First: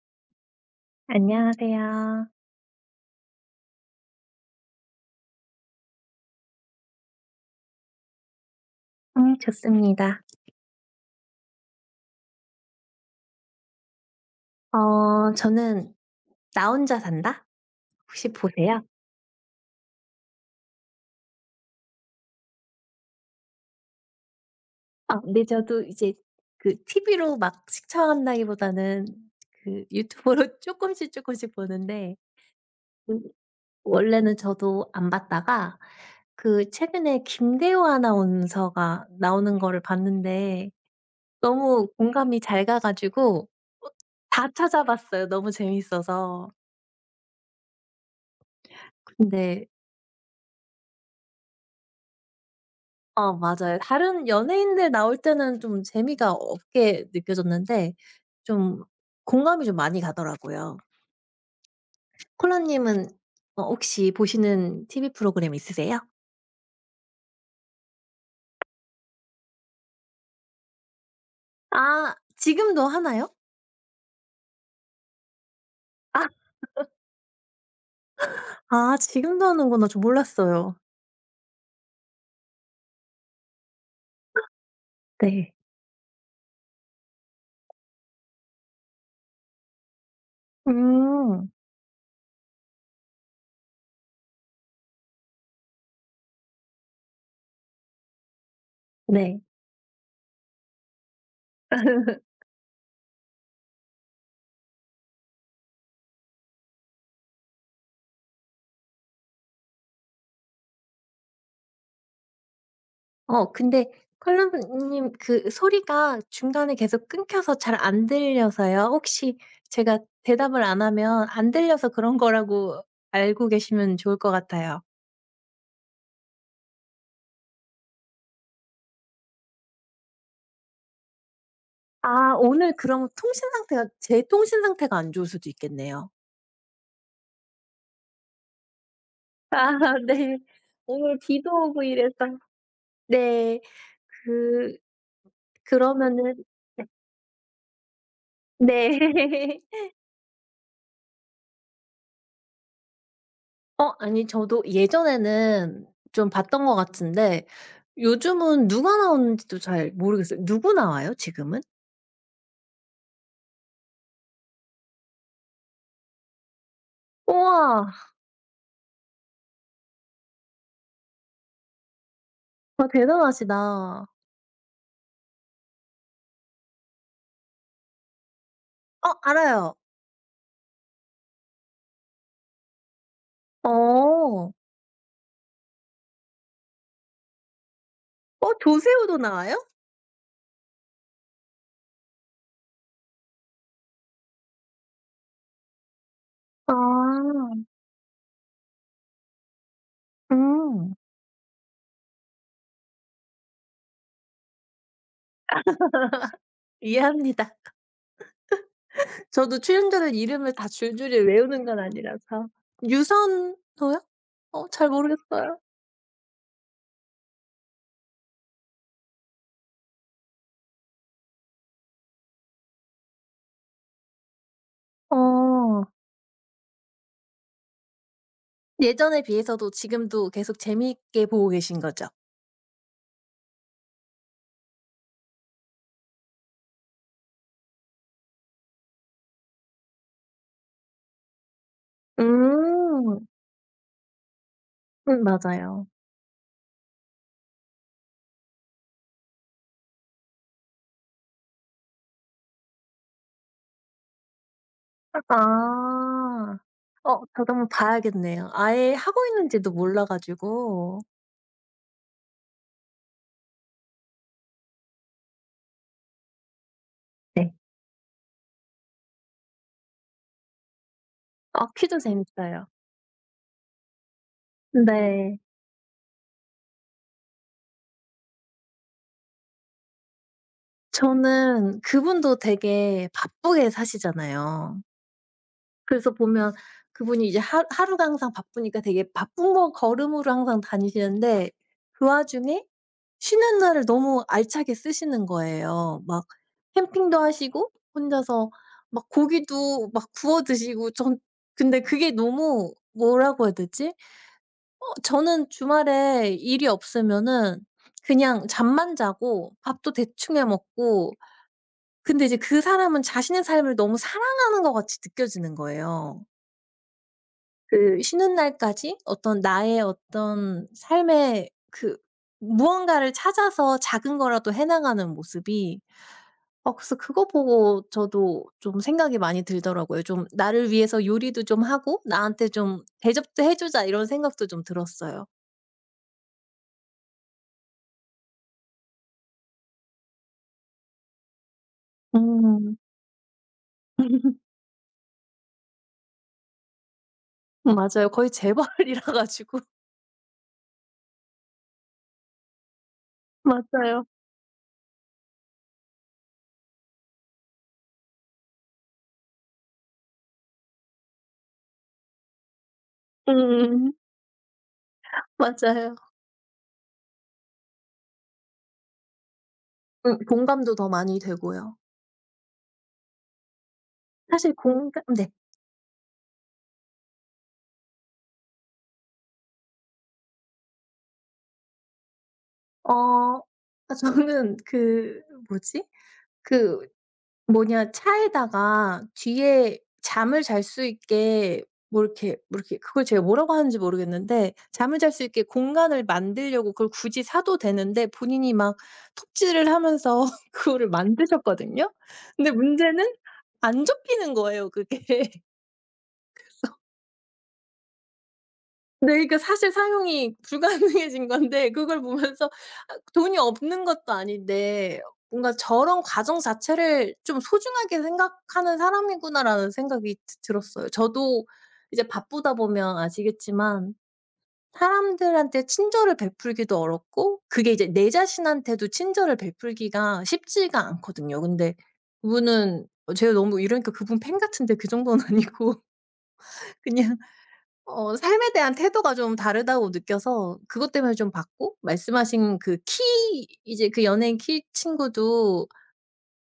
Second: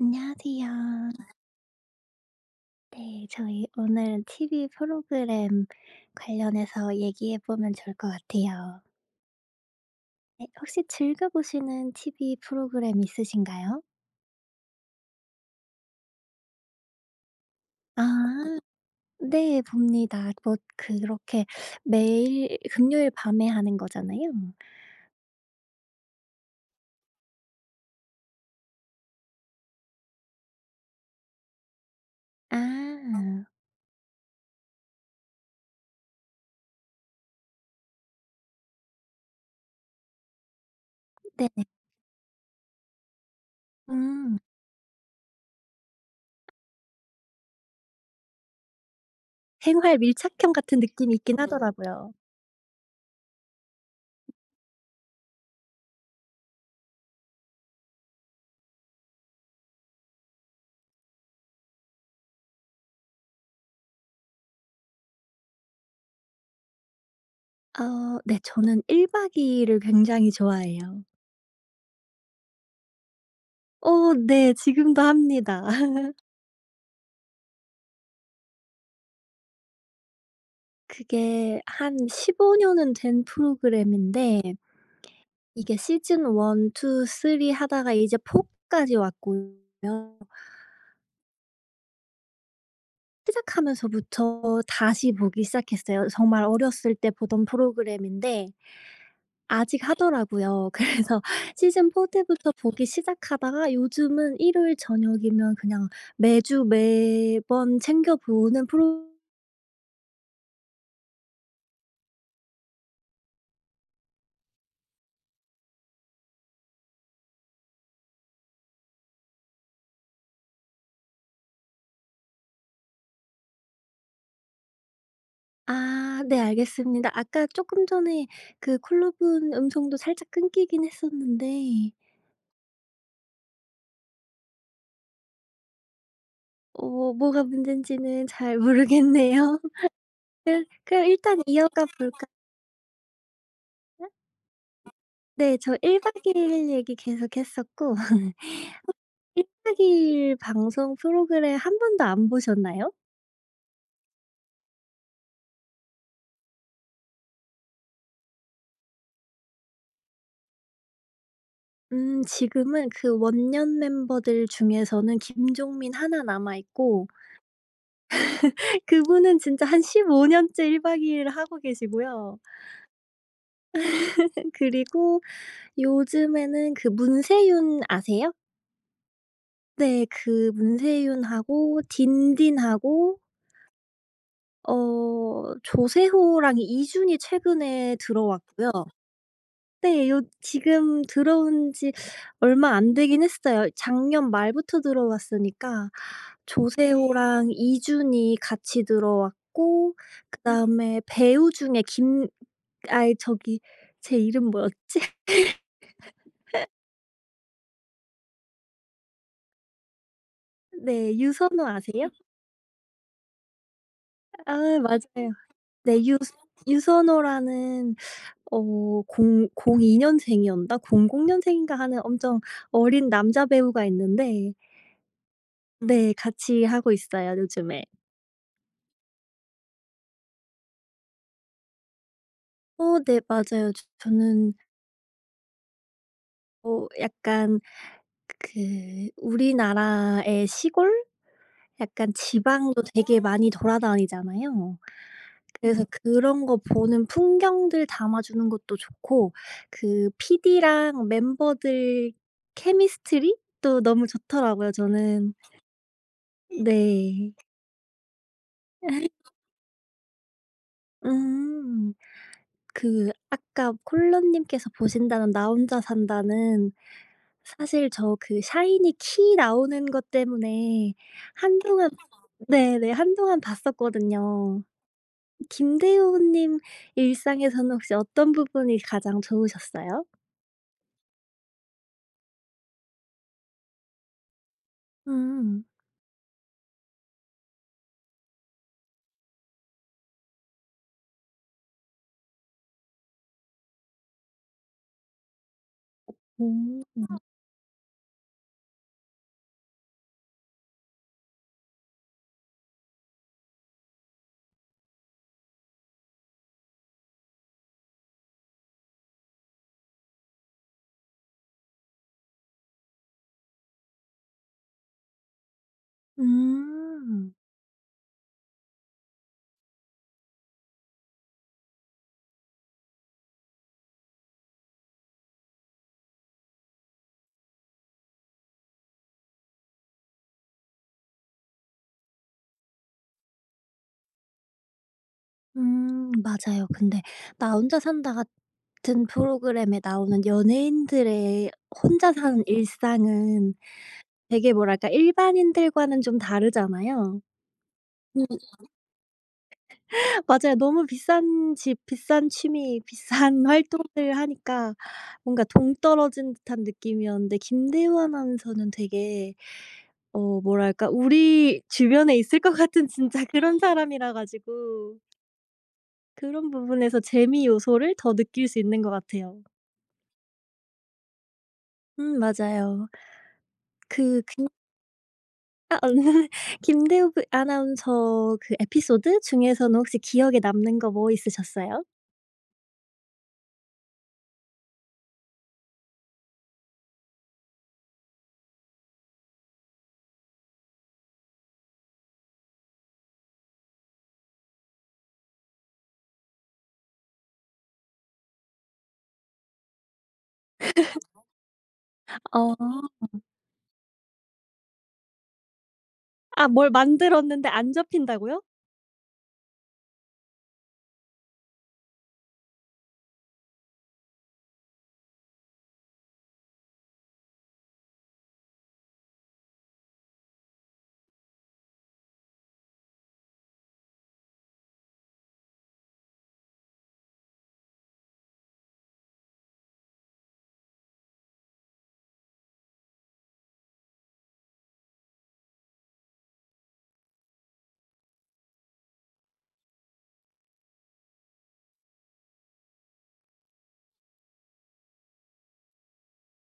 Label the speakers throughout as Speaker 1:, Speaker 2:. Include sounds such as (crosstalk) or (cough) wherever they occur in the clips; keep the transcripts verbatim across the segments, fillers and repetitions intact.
Speaker 1: 안녕하세요.
Speaker 2: 안녕하세요.
Speaker 1: 네, 저희 오늘 티브이 프로그램 관련해서 얘기해 보면 좋을 것 같아요.
Speaker 2: 음, 좋습니다.
Speaker 1: 네, 혹시 즐겨 보시는 티브이 프로그램 있으신가요?
Speaker 2: 어 저는 "나 혼자 산다."
Speaker 1: 아,
Speaker 2: 혹시 보세요?
Speaker 1: 네, 봅니다. 뭐 그렇게 매일 금요일 밤에 하는 거잖아요.
Speaker 2: 아, 네. 저도 이제 그 티비로 막 시청한다기보다는 그 유튜브로 (laughs) 조금씩 조금씩 보는데, 음,
Speaker 1: 아.
Speaker 2: 원래는 저도 안 봤다가 그 최근에 김대호 아나운서가 나오는 거를 봤는데
Speaker 1: 네.
Speaker 2: 너무 공감이 잘 가 가지고 어
Speaker 1: 음.
Speaker 2: 다 찾아봤어요, 너무 재밌어서. 근데
Speaker 1: 생활 밀착형 같은 느낌이 있긴 하더라고요.
Speaker 2: 어, 맞아요. 다른 연예인들 나올 때는 좀 재미가 없게 느껴졌는데 좀 공감이 좀 많이 가더라고요. 콜라 님은 어 혹시 보시는 티비 프로그램 있으세요?
Speaker 1: 어, 네, 저는 일 박 이 일을 굉장히 좋아해요.
Speaker 2: 아, 지금도 하나요?
Speaker 1: 어, 네, 지금도 합니다.
Speaker 2: 아,
Speaker 1: (laughs)
Speaker 2: 아 지금도 하는구나. 저 몰랐어요.
Speaker 1: 그게 한 십오 년은 된 프로그램인데
Speaker 2: 네.
Speaker 1: 이게 시즌 원, 투, 쓰리 하다가 이제 포 까지 왔고요.
Speaker 2: 음.
Speaker 1: 시작하면서부터 다시 보기 시작했어요. 정말 어렸을 때 보던 프로그램인데
Speaker 2: 네.
Speaker 1: 아직 하더라고요. (laughs) 그래서 시즌 사
Speaker 2: (laughs)
Speaker 1: 때부터 보기 시작하다가 요즘은 일요일 저녁이면 그냥 매주 매번 챙겨 보는 프로.
Speaker 2: 어, 근데 컬럼님 그 소리가 중간에 계속 끊겨서 잘 안 들려서요. 혹시 제가 대답을 안 하면 안 들려서 그런 거라고 알고 계시면 좋을 것 같아요.
Speaker 1: 아, 네, 알겠습니다. 아까 조금 전에 그 콜라분 음성도 살짝 끊기긴 했었는데.
Speaker 2: 아, 오늘 그럼 통신 상태가 제 통신 상태가 안 좋을 수도 있겠네요.
Speaker 1: 어, 뭐가 문제인지는 잘
Speaker 2: 아
Speaker 1: 모르겠네요.
Speaker 2: (laughs) 네.
Speaker 1: (laughs) 그 그럼
Speaker 2: 오늘
Speaker 1: 일단
Speaker 2: 비도 오고
Speaker 1: 이어가
Speaker 2: 이래서
Speaker 1: 볼까.
Speaker 2: 네. 그
Speaker 1: 네, 저 일박
Speaker 2: 그러면은
Speaker 1: 2일 얘기 계속했었고 (laughs)
Speaker 2: 네. (laughs)
Speaker 1: 일박 이 일 방송 프로그램 한 번도 안 보셨나요?
Speaker 2: 어, 아니 저도 예전에는 좀 봤던 것 같은데 요즘은 누가 나오는지도 잘 모르겠어요. 누구 나와요 지금은?
Speaker 1: 음 지금은 그 원년 멤버들 중에서는 김종민 하나 남아 있고
Speaker 2: 우와.
Speaker 1: (laughs) 그분은 진짜 한 십오 년째 일박2 일을 하고 계시고요.
Speaker 2: 아, 대단하시다.
Speaker 1: 그리고 요즘에는 그 문세윤 아세요?
Speaker 2: 어, 알아요.
Speaker 1: 네. 그 문세윤하고 딘딘하고,
Speaker 2: 어.
Speaker 1: 어, 조세호랑 이준이 최근에
Speaker 2: 어,
Speaker 1: 들어왔고요.
Speaker 2: 조세호도 나와요?
Speaker 1: 네. 요 지금 들어온 지 얼마 안 되긴 했어요. 작년 말부터 들어왔으니까 네.
Speaker 2: 아.
Speaker 1: 조세호랑 이준이 같이 들어왔고 음.
Speaker 2: 음.
Speaker 1: 그다음에 배우 중에 김 아이 저기 제 이름 뭐였지? (laughs)
Speaker 2: 이해합니다. (laughs) 저도 출연자들 이름을 다
Speaker 1: 네.
Speaker 2: 줄줄이 외우는
Speaker 1: 유선호
Speaker 2: 건
Speaker 1: 아세요?
Speaker 2: 아니라서. 유선호요?
Speaker 1: 아,
Speaker 2: 어, 잘
Speaker 1: 맞아요.
Speaker 2: 모르겠어요.
Speaker 1: 네. 유 유선호라는, 어, 공 공이 년생이었나 공공 년생인가 하는 엄청 어린 남자 배우가 있는데.
Speaker 2: 어.
Speaker 1: 네, 같이 하고 있어요 요즘에.
Speaker 2: 예전에 비해서도 지금도 계속 재미있게 보고 계신 거죠?
Speaker 1: 어, 네, 맞아요. 저 저는, 어, 약간 그 우리나라의 시골, 약간 지방도 되게
Speaker 2: 음.
Speaker 1: 많이 돌아다니잖아요.
Speaker 2: 음,
Speaker 1: 그래서
Speaker 2: 맞아요.
Speaker 1: 그런 거 보는 풍경들 담아 주는 것도 좋고, 그 피디랑 멤버들 케미스트리도 너무 좋더라고요, 저는.
Speaker 2: 아. 어,
Speaker 1: 네.
Speaker 2: 저도 한번 봐야겠네요. 아예 하고
Speaker 1: (laughs)
Speaker 2: 있는지도 몰라 가지고.
Speaker 1: 음. 그 아까 콜런님께서 보신다는 나 혼자 산다는,
Speaker 2: 네.
Speaker 1: 사실 저 그 샤이니 키 나오는 것 때문에
Speaker 2: 아,
Speaker 1: 한동안.
Speaker 2: 퀴즈 재밌어요.
Speaker 1: 네네, 한동안 봤었거든요.
Speaker 2: 네.
Speaker 1: 김대호 님 일상에서는 혹시 어떤 부분이 가장 좋으셨어요?
Speaker 2: 저는 그분도 되게 바쁘게 사시잖아요.
Speaker 1: 음.
Speaker 2: 그래서 보면 그분이 이제 하 하루가 항상 바쁘니까 되게 바쁜 거 걸음으로 항상 다니시는데 그 와중에 쉬는 날을 너무 알차게 쓰시는 거예요. 막
Speaker 1: 오.
Speaker 2: 캠핑도 하시고 혼자서 막 고기도 막 구워 드시고 전, 근데 그게 너무 뭐라고 해야 되지? 어, 저는 주말에 일이 없으면은 그냥 잠만 자고 밥도 대충 해 먹고, 근데 이제 그 사람은 자신의 삶을 너무 사랑하는 것 같이 느껴지는 거예요.
Speaker 1: 음.
Speaker 2: 그 쉬는 날까지 어떤 나의 어떤 삶의 그 무언가를 찾아서 작은 거라도 해 나가는 모습이, 어, 그래서 그거 보고 저도 좀 생각이 많이 들더라고요. 좀 '나를 위해서 요리도 좀 하고 나한테 좀 대접도 해 주자.' 이런 생각도 좀 들었어요.
Speaker 1: 음 맞아요. 근데 "나 혼자 산다" 같은 프로그램에 나오는 연예인들의 혼자 사는
Speaker 2: 음.
Speaker 1: 일상은 되게
Speaker 2: (laughs)
Speaker 1: 뭐랄까 일반인들과는 좀 다르잖아요.
Speaker 2: 맞아요.
Speaker 1: 음.
Speaker 2: 거의 재벌이라 가지고.
Speaker 1: 맞아요. 너무 비싼 집, 비싼 취미, 비싼 (laughs)
Speaker 2: 맞아요.
Speaker 1: 활동들 하니까 뭔가 동떨어진 듯한 느낌이었는데, 김대원 아나운서는 되게, 어, 뭐랄까, 우리 주변에 있을 것 같은 진짜 그런
Speaker 2: 음음.
Speaker 1: 사람이라 가지고
Speaker 2: 맞아요.
Speaker 1: 그런 부분에서 재미 요소를 더 느낄 수 있는 것 같아요.
Speaker 2: 음, 공감도 더 많이 되고요.
Speaker 1: 음 맞아요. 그 김
Speaker 2: 사실 공감 네.
Speaker 1: 아 오늘 (laughs) 김대우 그 아나운서 그 에피소드 중에서는 혹시 기억에 남는 거 뭐 있으셨어요?
Speaker 2: 어, 아, 저는 그 뭐지? 그 뭐냐 차에다가 뒤에 잠을 잘 수 있게 뭐 이렇게 뭐 이렇게 그걸 제가 뭐라고 하는지 모르겠는데 잠을 잘 수 있게 공간을 만들려고 그걸 굳이 사도 되는데 본인이 막 톱질을 하면서 (laughs) 그거를 만드셨거든요. 근데
Speaker 1: 어.
Speaker 2: 문제는 안 접히는 거예요 그게.
Speaker 1: 아, 뭘
Speaker 2: (laughs)
Speaker 1: 만들었는데 안 접힌다고요?
Speaker 2: 네. 그러니까 사실 사용이 (laughs) 불가능해진 건데 그걸 보면서, 아, 돈이 없는 것도 아닌데 뭔가 '저런 과정 자체를 좀 소중하게 생각하는 사람이구나.'라는 생각이 드 들었어요. 저도 이제 바쁘다 보면 아시겠지만 사람들한테 친절을 베풀기도 어렵고 그게 이제 내 자신한테도 친절을 베풀기가 쉽지가 않거든요. 근데 그분은, 어, 제가 너무 이러니까 그분 팬 같은데 그 정도는 (laughs) 아니고 그냥, 어, 삶에 대한 태도가 좀 다르다고 느껴서 그것 때문에 좀 봤고, 말씀하신 그 키, 이제 그 연예인 키 친구도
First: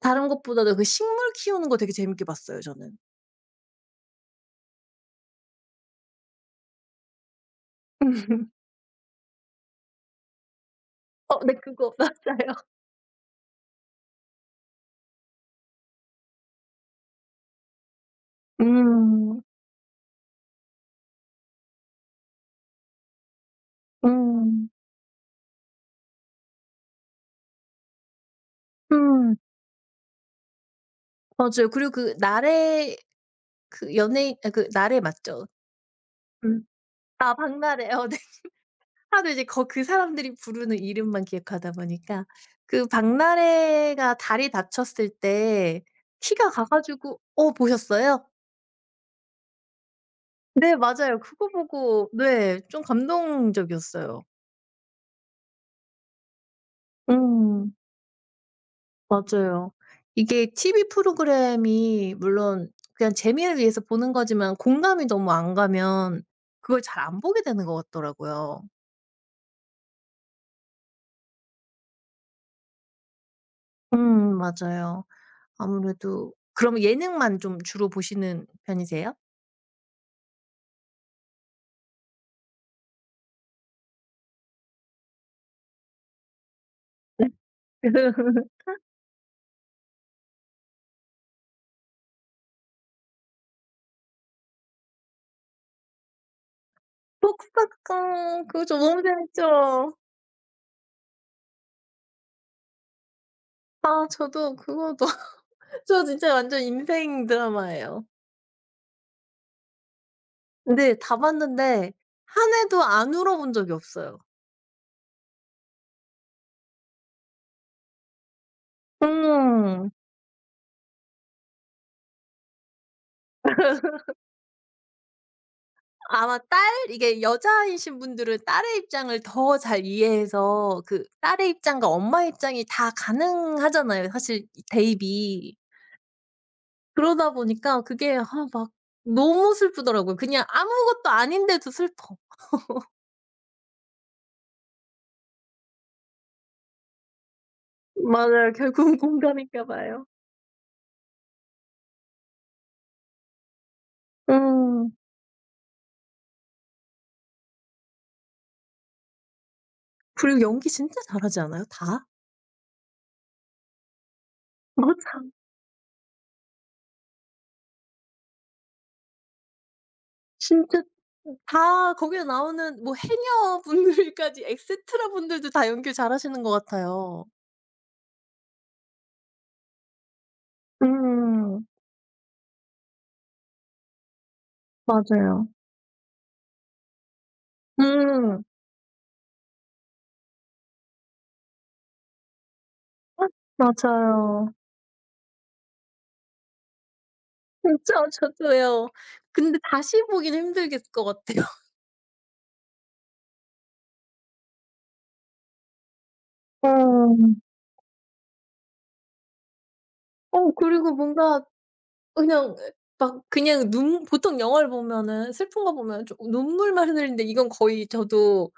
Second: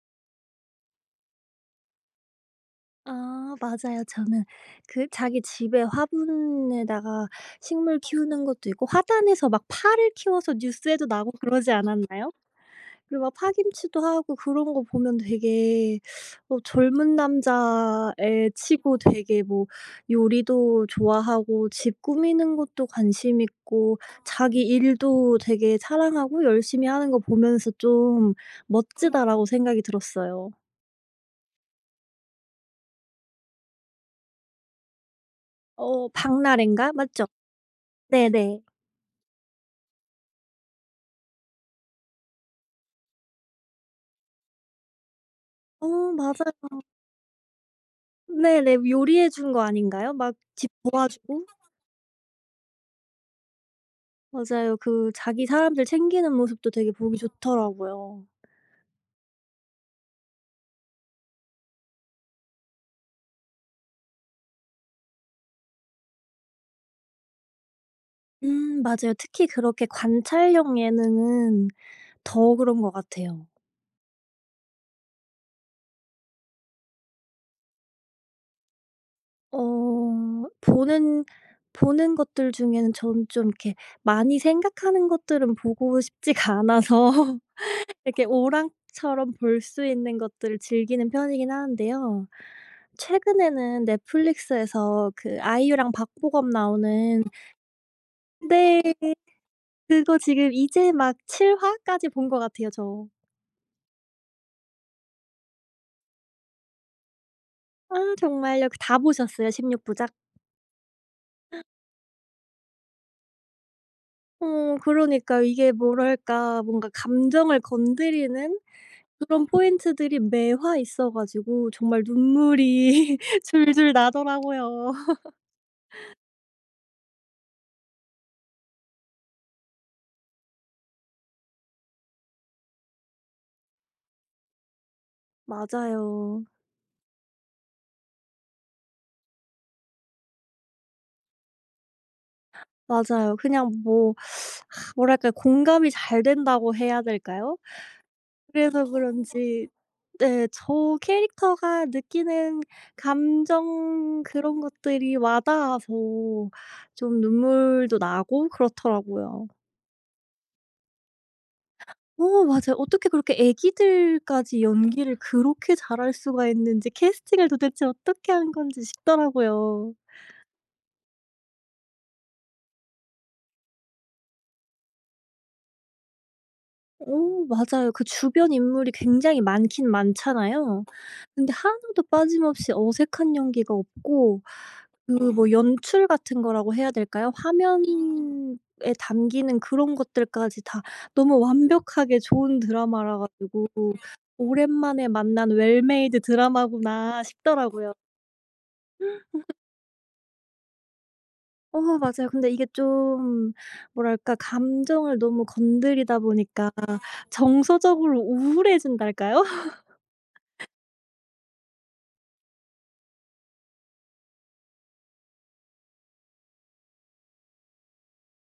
Speaker 2: 다른 것보다도 그 식물 키우는 거 되게 재밌게 봤어요 저는.
Speaker 1: 아, 맞아요. 저는 그 자기 집에 화분에다가 식물 키우는 것도
Speaker 2: (laughs)
Speaker 1: 있고, 화단에서 막 파를 키워서 뉴스에도 나고
Speaker 2: 어, 네
Speaker 1: 그러지
Speaker 2: 그거 (laughs)
Speaker 1: 않았나요?
Speaker 2: 맞아요.
Speaker 1: 그리고 막 파김치도 하고 그런 거 보면 되게, 어, 젊은 남자애 치고
Speaker 2: 음.
Speaker 1: 되게 뭐 요리도 좋아하고 집 꾸미는 것도 관심 있고 자기
Speaker 2: 음.
Speaker 1: 일도 되게 사랑하고 열심히 하는 거 보면서 좀
Speaker 2: 음.
Speaker 1: '멋지다.'라고 생각이 들었어요.
Speaker 2: 맞아요. 그리고 그 나래, 그 연예인, 아 그 나래 맞죠?
Speaker 1: 어,
Speaker 2: 음.
Speaker 1: 박나래인가? 맞죠?
Speaker 2: 아, 박나래. 어, 네.
Speaker 1: 네네.
Speaker 2: 하도 이제 거 그 사람들이 부르는 이름만 기억하다 보니까. 그 박나래가 다리 다쳤을 때
Speaker 1: 어,
Speaker 2: 티가 가
Speaker 1: 맞아요.
Speaker 2: 가지고 어, 보셨어요?
Speaker 1: 네. 네. 요리해 준 거 아닌가요? 막 집
Speaker 2: 네, 맞아요.
Speaker 1: 도와주고.
Speaker 2: 그거 보고 네 좀 감동적이었어요.
Speaker 1: 맞아요. 그 자기 사람들 챙기는 모습도 되게 보기
Speaker 2: 음,
Speaker 1: 좋더라고요.
Speaker 2: 맞아요. 이게 티비 프로그램이 물론 그냥 재미를 위해서 보는 거지만 공감이 너무 안 가면 그걸 잘 안 보게 되는 것 같더라고요.
Speaker 1: 음 맞아요. 특히 그렇게 관찰형 예능은 더 그런 것 같아요.
Speaker 2: 음, 맞아요. 아무래도 그러면 예능만 좀 주로 보시는 편이세요?
Speaker 1: 어, 보는 보는 것들 중에는 저는 좀 이렇게 많이 생각하는 것들은 보고 싶지가 않아서 (laughs) 이렇게
Speaker 2: (laughs)
Speaker 1: 오랑처럼 볼 수 있는 것들을 즐기는 편이긴 하는데요. 최근에는 넷플릭스에서 그 아이유랑 박보검 나오는.
Speaker 2: 복사강 그거좀 너무
Speaker 1: 네.
Speaker 2: 재밌죠.
Speaker 1: 그거 지금 이제 막 칠 화까지 본 것 같아요, 저.
Speaker 2: 아 저도 그거 너 (laughs) 저 진짜 완전 인생
Speaker 1: 아,
Speaker 2: 드라마예요.
Speaker 1: 정말요? 그 다 보셨어요 십육 부작?
Speaker 2: 근데 다 봤는데 한 해도 안 울어본 적이 없어요.
Speaker 1: 어, 그러니까 이게 뭐랄까 뭔가 감정을 건드리는 그런
Speaker 2: 음.
Speaker 1: 포인트들이 매화 있어 가지고 정말 눈물이 (laughs) 줄줄 나더라고요.
Speaker 2: 아마 딸, 이게 여자이신 분들은 딸의 입장을 더 잘 이해해서 그 딸의 입장과 엄마 입장이 다 가능하잖아요, 사실 이 대입이.
Speaker 1: 맞아요.
Speaker 2: 그러다 보니까 그게, 아, 막 너무 슬프더라고요. 그냥 아무것도 아닌데도 슬퍼.
Speaker 1: 맞아요. 그냥 뭐, 아, 뭐랄까요. 공감이 잘 된다고 해야 될까요?
Speaker 2: 맞아요.
Speaker 1: 그래서
Speaker 2: 결국은 공감인가
Speaker 1: 그런지,
Speaker 2: 봐요.
Speaker 1: 네, 저 캐릭터가 느끼는 감정 그런
Speaker 2: 음.
Speaker 1: 것들이 와 닿아서 좀 눈물도 나고 그렇더라고요.
Speaker 2: 그리고 연기 진짜 잘하지 않아요? 다?
Speaker 1: 어, 맞아요. 어떻게 그렇게 애기들까지 연기를
Speaker 2: 맞아.
Speaker 1: 그렇게 잘할 수가 있는지 캐스팅을 도대체 어떻게 한 건지 싶더라고요.
Speaker 2: 진짜 다 거기에 나오는 뭐 해녀분들까지 엑세트라 분들도 다 연기를 잘하시는 것 같아요.
Speaker 1: 어, 맞아요. 그 주변 인물이 굉장히 많긴 많잖아요. 근데
Speaker 2: 음.
Speaker 1: 하나도 빠짐없이 어색한 연기가 없고, 그
Speaker 2: 맞아요.
Speaker 1: 뭐 연출 같은 거라고 해야 될까요?
Speaker 2: 음.
Speaker 1: 화면에 담기는 그런 것들까지 다 너무 완벽하게 좋은 드라마라 가지고
Speaker 2: 맞아요.
Speaker 1: '오랜만에 만난 웰메이드 드라마구나.'
Speaker 2: 진짜
Speaker 1: 싶더라고요.
Speaker 2: 저도요. 근데 다시 보기는 힘들겠 것 같아요.
Speaker 1: 어, 맞아요. 근데 이게 좀 뭐랄까 감정을 너무 건드리다
Speaker 2: 어.
Speaker 1: 보니까 정서적으로 우울해진달까요? (laughs)
Speaker 2: 어, 그리고 뭔가 그냥 막 그냥 눈, 보통 영화를 보면은 슬픈 거 보면 좀 눈물만 흘리는데 이건 거의 저도,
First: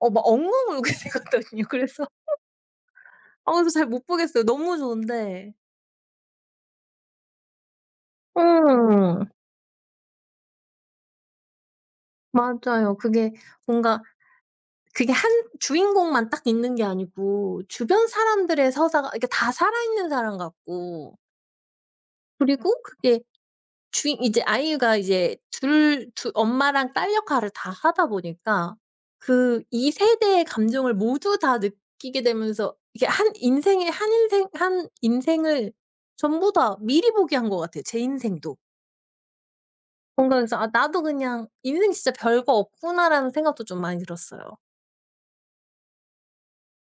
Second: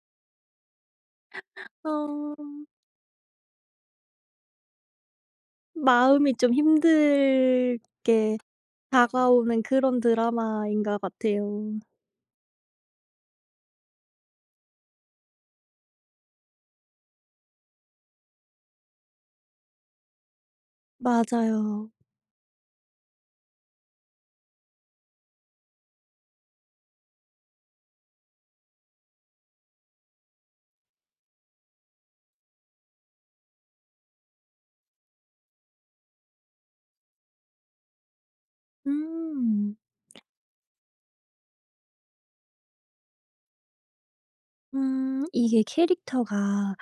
Speaker 2: 어, 막 엉엉 울게 (laughs) 되거든요. 그래서,
Speaker 1: 어,
Speaker 2: 아, 그래서 잘 못 보겠어요. 너무 좋은데.
Speaker 1: 마음이 좀 힘들게
Speaker 2: 음,
Speaker 1: 다가오는 그런 드라마인 것 같아요.
Speaker 2: 맞아요. 그게 뭔가, 그게 한 주인공만 딱 있는 게 아니고 주변 사람들의 서사가 이러다 살아있는 사람 같고.
Speaker 1: 맞아요.
Speaker 2: 그리고 그게 주인, 이제 아이가 이제 둘 두 엄마랑 딸 역할을 다 하다 보니까 그 이 세대의 감정을 모두 다 느끼게 되면서 이게 한 인생의 한 인생 한 인생을 전부 다 미리 보기한 것 같아요, 제 인생도.
Speaker 1: 음.
Speaker 2: 뭔가 그래서 '아 나도 그냥 인생 진짜 별거 없구나.'라는 생각도 좀 많이 들었어요.
Speaker 1: 음 이게 캐릭터가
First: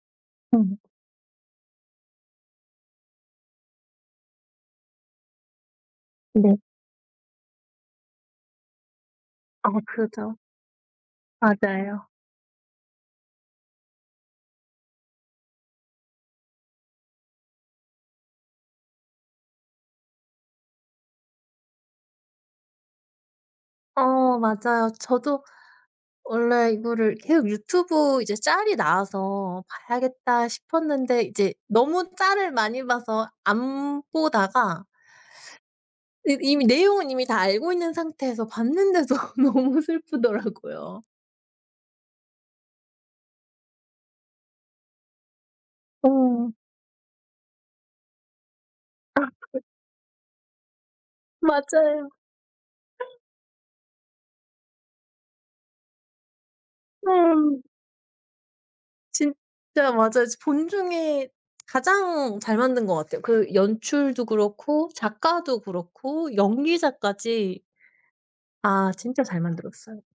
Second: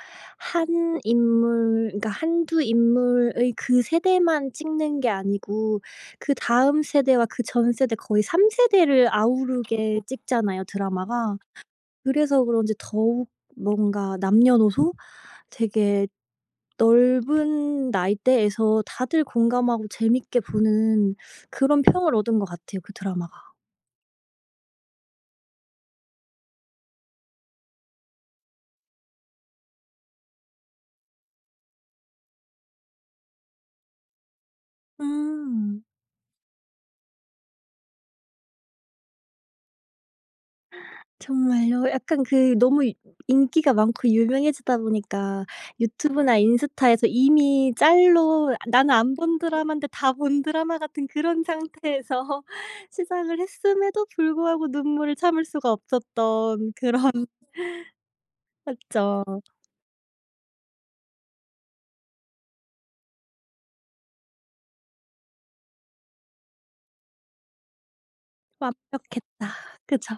Speaker 2: 음.
Speaker 1: 한 인물, 그러니까 한두 인물의 그 세대만 찍는 게 아니고
Speaker 2: 네.
Speaker 1: 그다음 세대와 그 전 세대 거의 삼 세대를
Speaker 2: 아,
Speaker 1: 아우르게
Speaker 2: 그죠.
Speaker 1: 찍잖아요, 드라마가.
Speaker 2: 맞아요.
Speaker 1: 그래서 그런지 더욱 뭔가 남녀노소 되게 넓은 나이대에서 다들 공감하고 재밌게 보는 그런 평을 얻은 것 같아요, 그 드라마가.
Speaker 2: 어, 맞아요. 저도 원래 이거를 계속 유튜브 이제 짤이 나와서 '봐야겠다.' 싶었는데 이제 너무 짤을 많이 봐서 안 보다가
Speaker 1: 음.
Speaker 2: 이 이미 내용은 이미 다 알고 있는 상태에서 봤는데도 (laughs) 너무 슬프더라고요.
Speaker 1: 정말요? 약간 그 너무 이 인기가 많고 유명해지다 보니까
Speaker 2: 어,
Speaker 1: 유튜브나 인스타에서 이미 짤로 '나는 안 본 드라마인데 다 본 드라마.' 같은 그런 (laughs)
Speaker 2: 맞아요.
Speaker 1: 상태에서 시작을 했음에도 불구하고 눈물을 참을 수가 없었던 그런 (laughs)
Speaker 2: 음.
Speaker 1: 맞죠.
Speaker 2: 진짜 맞아요. 본 중에 가장 잘 만든 것 같아요. 그 연출도 그렇고 작가도 그렇고 연기자까지. 아, 진짜 잘
Speaker 1: 완벽했다.
Speaker 2: 만들었어요.
Speaker 1: 그죠?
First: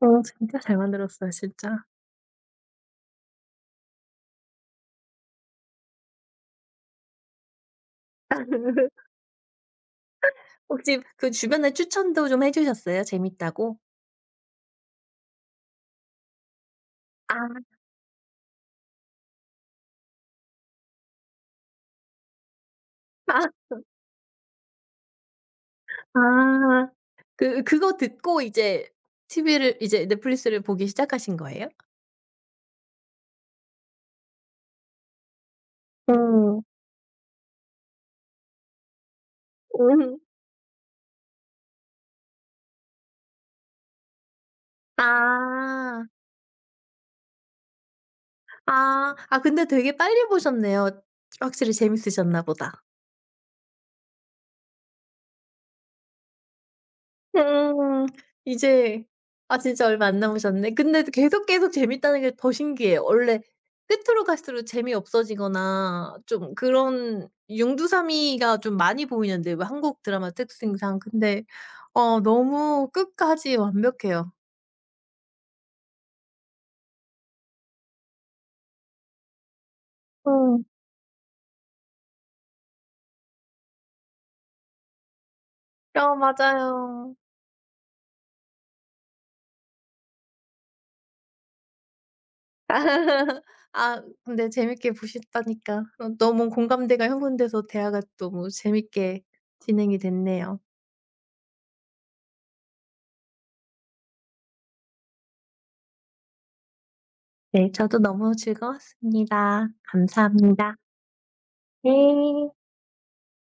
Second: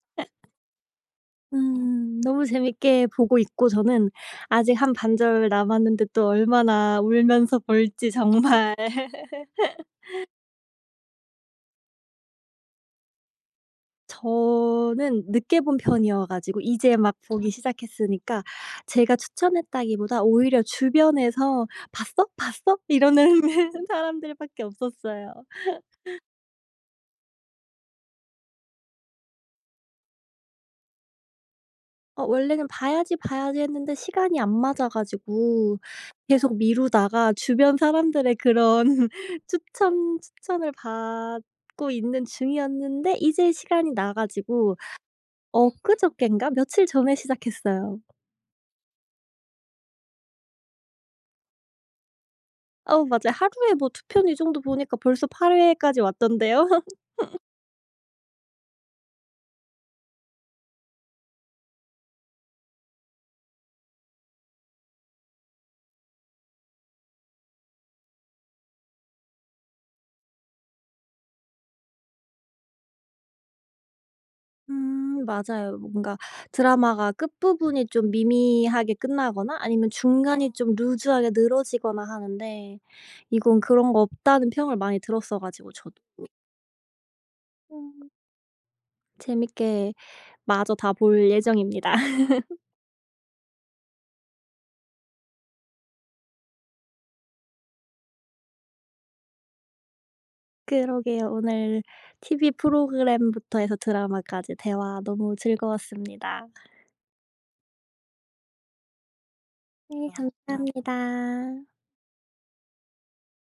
Speaker 2: 어, 진짜 잘 만들었어요 진짜.
Speaker 1: 음 너무 재밌게 보고 있고 저는 아직 한 반절 남았는데 또 얼마나 울면서 볼지 정말.
Speaker 2: (laughs)
Speaker 1: (laughs)
Speaker 2: 혹시 그 주변에 추천도 좀 해 주셨어요? 재밌다고?
Speaker 1: 저는 늦게 본 편이어 가지고 이제 막
Speaker 2: 아.
Speaker 1: 보기 시작했으니까 제가 추천했다기보다 오히려 주변에서 "봤어? 봤어?" 이러는 (laughs) 사람들밖에 없었어요.
Speaker 2: 아. 그 그거 듣고 이제 티비를, 이제 넷플릭스를 보기 시작하신 거예요?
Speaker 1: 어, 원래는 봐야지, 봐야지 했는데 시간이 안 맞아 가지고 계속
Speaker 2: 음.
Speaker 1: 미루다가 주변 사람들의 그런 (laughs) 추천
Speaker 2: 음.
Speaker 1: 추천을 받고 있는 중이었는데 이제 시간이 나 가지고
Speaker 2: 아.
Speaker 1: 엊그저껜가 며칠 전에 시작했어요.
Speaker 2: 아. 아, 근데 되게 빨리 보셨네요. 확실히 재밌으셨나 보다.
Speaker 1: 어, 맞아요. 하루에 뭐 두 편 이 정도 보니까 벌써 팔 회까지 왔던데요. (laughs)
Speaker 2: 음. 이제, 아 진짜 얼마 안 남으셨네. 근데 계속, 계속 재밌다는 게 더 신기해요. 원래 끝으로 갈수록 재미없어지거나 좀 그런 융두사미가 좀 많이 보이는데 왜 한국 드라마 특징상. 근데 어, 너무 끝까지 완벽해요.
Speaker 1: 음 맞아요. 뭔가 드라마가 끝부분이 좀 미미하게 끝나거나 아니면 중간이
Speaker 2: 음.
Speaker 1: 좀 루즈하게 늘어지거나 하는데 이건 그런 거 없다는 평을 많이 들었어 가지고 저도
Speaker 2: 어, 맞아요.
Speaker 1: 음 재밌게 마저 다 볼 예정입니다. (laughs)
Speaker 2: (laughs) 아, 근데 재밌게 보셨다니까. 어, 너무 공감대가 형성돼서 대화가 너무 재밌게 진행이 됐네요.
Speaker 1: 그러게요. 오늘 티브이 프로그램부터 해서 드라마까지 대화 너무 즐거웠습니다.
Speaker 2: 네, 저도 너무 즐거웠습니다.
Speaker 1: 네. 아,
Speaker 2: 감사합니다.
Speaker 1: 감사합니다.
Speaker 2: 네.